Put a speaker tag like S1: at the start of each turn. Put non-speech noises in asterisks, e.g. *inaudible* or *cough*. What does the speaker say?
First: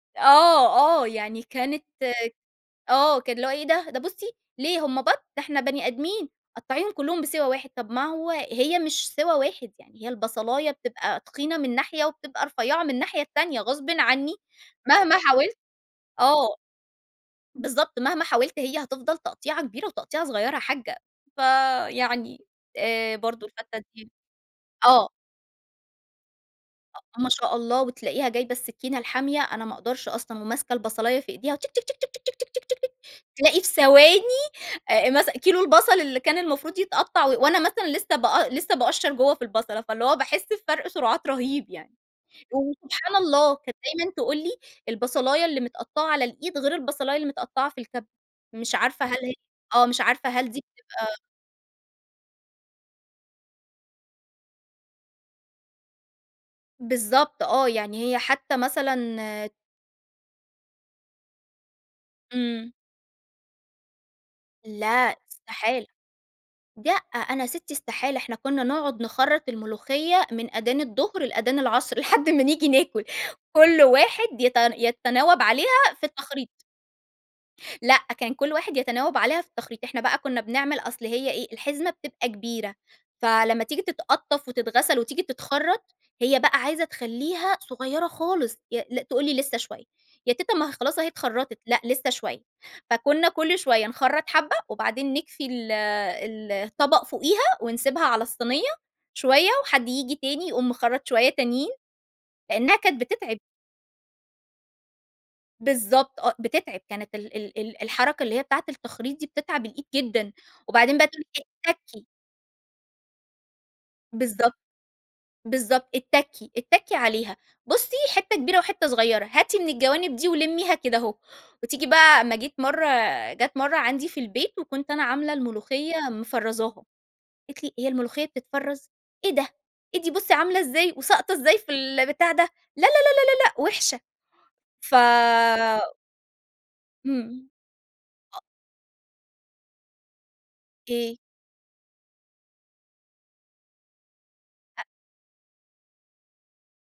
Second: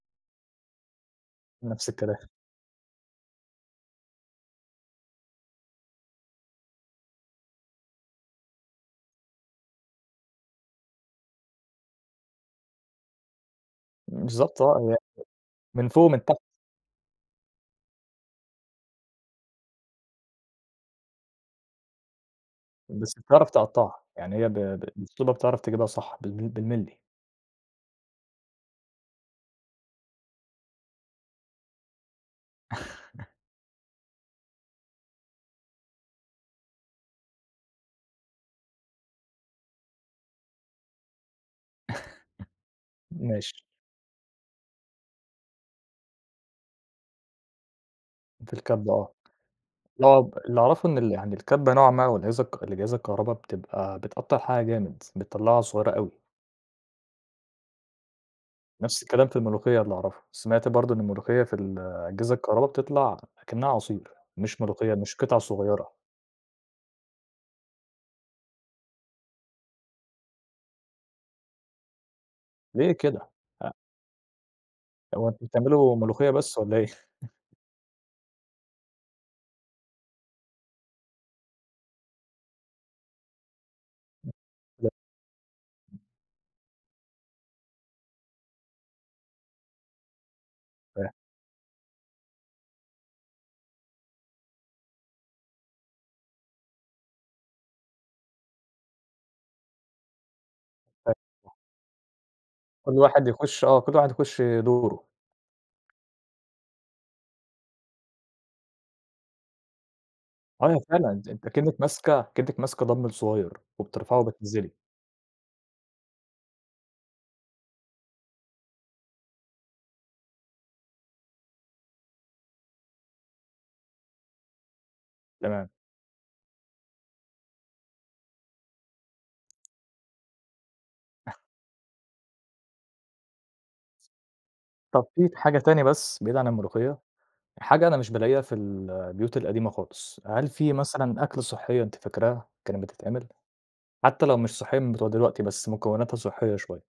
S1: آه، آه. يعني كانت
S2: نَفْس الكلام.
S1: آه. كان اللي هو: "إيه ده؟ ده بُصّي، ليه هم بَط؟ ده إحنا بني أدمين، قطعيّهم كُلّهم بسِوَى واحد." طَب ما هو هي مش سِوَى واحد يعني هي البصلايّة بتبقى تخينة من ناحية وبتبقى رفيّعة من الناحية التانية غصبٍ عنّي
S2: بالضبط آه. هي أ
S1: مهما حاولت
S2: من فوق ومن تحت.
S1: آه. بالضبط. مهما حاولت هي هتفضل تقطيعة كبيرة وتقطيعة صغيرة يا حاجّة. فيعني
S2: بس
S1: آآ برضه
S2: بتعرف تقطّعها.
S1: *unintelligible*
S2: يعني هي ب ب
S1: آه.
S2: بأسلوبها بتعرف تجيبها صح بالج بالمللي.
S1: أ ما شاء الله وتلاقيها جايبة السكينة الحامية- أنا ما أقدرش أصلًا- وماسكة البصلايّة في إيديها و
S2: *chuckles*
S1: تلاقي في ثواني آآ مثلًا كيلو البصل اللي كان المفروض يتقطّع و وأنا مثلًا لسّه بأ لسّه باقشّر جوّه في البصلة، فاللي هو باحِس بفَرْق سُرعات رهيب يعني.
S2: *chuckles*
S1: وسبحان الله
S2: ماشي.
S1: كانت دايمًا تقول لي: "البصلايّة اللي متقطّعة على الإيد غير البصلايّة اللي متقطّعة في الكَبّة."
S2: في
S1: مش
S2: الكَبّة
S1: عارفة
S2: آه.
S1: هل هي آه. مش
S2: آه،
S1: عارفة
S2: ب
S1: هل
S2: اللي
S1: دي
S2: أعرفه إن اللي
S1: بتبقى
S2: يعني الكَبّة نوعًا ما من الأجهزة الك الأجهزة الكهربا بتبقى بتقطّع الحاجة جامد، بتطلّعها صغيرة أوي.
S1: بالضبط آه. يعني هي حتّى مثلًا
S2: نَفْس الكلام في الملوخية اللي أعرفه. سمعت برضه إن الملوخية في ال الأجهزة الكهربا
S1: إمم.
S2: بتطلع أكنّها عصير، مش ملوخية
S1: لأ
S2: مش قِطَع
S1: استحالة.
S2: صغيرة.
S1: لأ، أنا سِتّي استحالة، إحنا كُنّا نقعُد نخرّط الملوخية من آدان الضهر لآدان العصر لحد ما نيجي
S2: ليه
S1: ناكُل.
S2: كده؟ أ
S1: كل واحد يت
S2: هو
S1: يتَناوَب
S2: أنتم
S1: عليها
S2: بتعملوا
S1: في
S2: ملوخية بس
S1: التخريط.
S2: والّا إيه؟ *chuckles*
S1: لأ، كان كل واحد يتنَاوَب عليها في التخريط. إحنا بقى كُنّا بنعمل أصل هي إيه، الحزمة بتبقى كبيرة، فلمّا تيجي تتقطّف
S2: *unintelligible*
S1: وتتغسل وتيجي تتخرّط، هي بقى عايزة تخلّيها صغيرة خالص. ي لأ تقول لي: "لسّه شوية." "يا تيتة ما هي خلاص أهي
S2: فاهم.
S1: اتخرّطت." "لأ، لسّه شوية." فكُنّا كل شوية نخرّط حبّة وبعدين نكفي ال ال الطَبَق فوقيها ونسيبها على الصينية، شوية وحد ييجي تاني يقوم مخرّط شوية
S2: *unintelligible*
S1: تانيين، لإنّها
S2: كل
S1: كانت
S2: واحد
S1: بتتعِب.
S2: يخُش آه. كل واحد يخُش دوره.
S1: بالضبط آه، بتتعِب. كانت ال ال ال الحركة اللي هي بتاعة التخريط دي بتتعب الإيد جدًا
S2: أيوه
S1: وبعدين بقى
S2: فعلًا.
S1: تقول
S2: أنت أنتِ
S1: لك:
S2: أكنِّك
S1: "اتّكّي."
S2: ماسكة أكنّك ماسكة دامبل صغير وبترفعي
S1: بالضبط.
S2: وبتنزّلي.
S1: بالضبط. "اتّكّي، اتّكّي عليها، بُصّي حتّة كبيرة وحتّة صغيرة، هاتي من الجوانب دي ولمّيها كده أهو." وتيجي بقى أمّا جيت مرّة جات مرّة عندي في البيت وكنت أنا عاملة
S2: تمام.
S1: الملوخية مفرّزاها. قالت لي: "هي الملوخية بتتفرّز؟ إيه ده؟ إيه دي بُصّي عاملة إزاي وساقطة
S2: *chuckles*
S1: إزاي في ال بتاع ده؟ لا، لا، لا، لا، لأ وِحشة." ف
S2: طَب في ت حاجة تانية بس بعيد عن الملوخية؟
S1: إمم.
S2: حاجة أنا مش
S1: أ
S2: بالاقيها في ال البيوت القديمة خالص، هل في
S1: إيه؟
S2: مثلًا أكلة صحّية أنتِ فاكراها كانت بتتعمل، حتّى لو مش صحّية
S1: أ
S2: من بتوع دلوقتي بس مكوّناتها صحّية شوية؟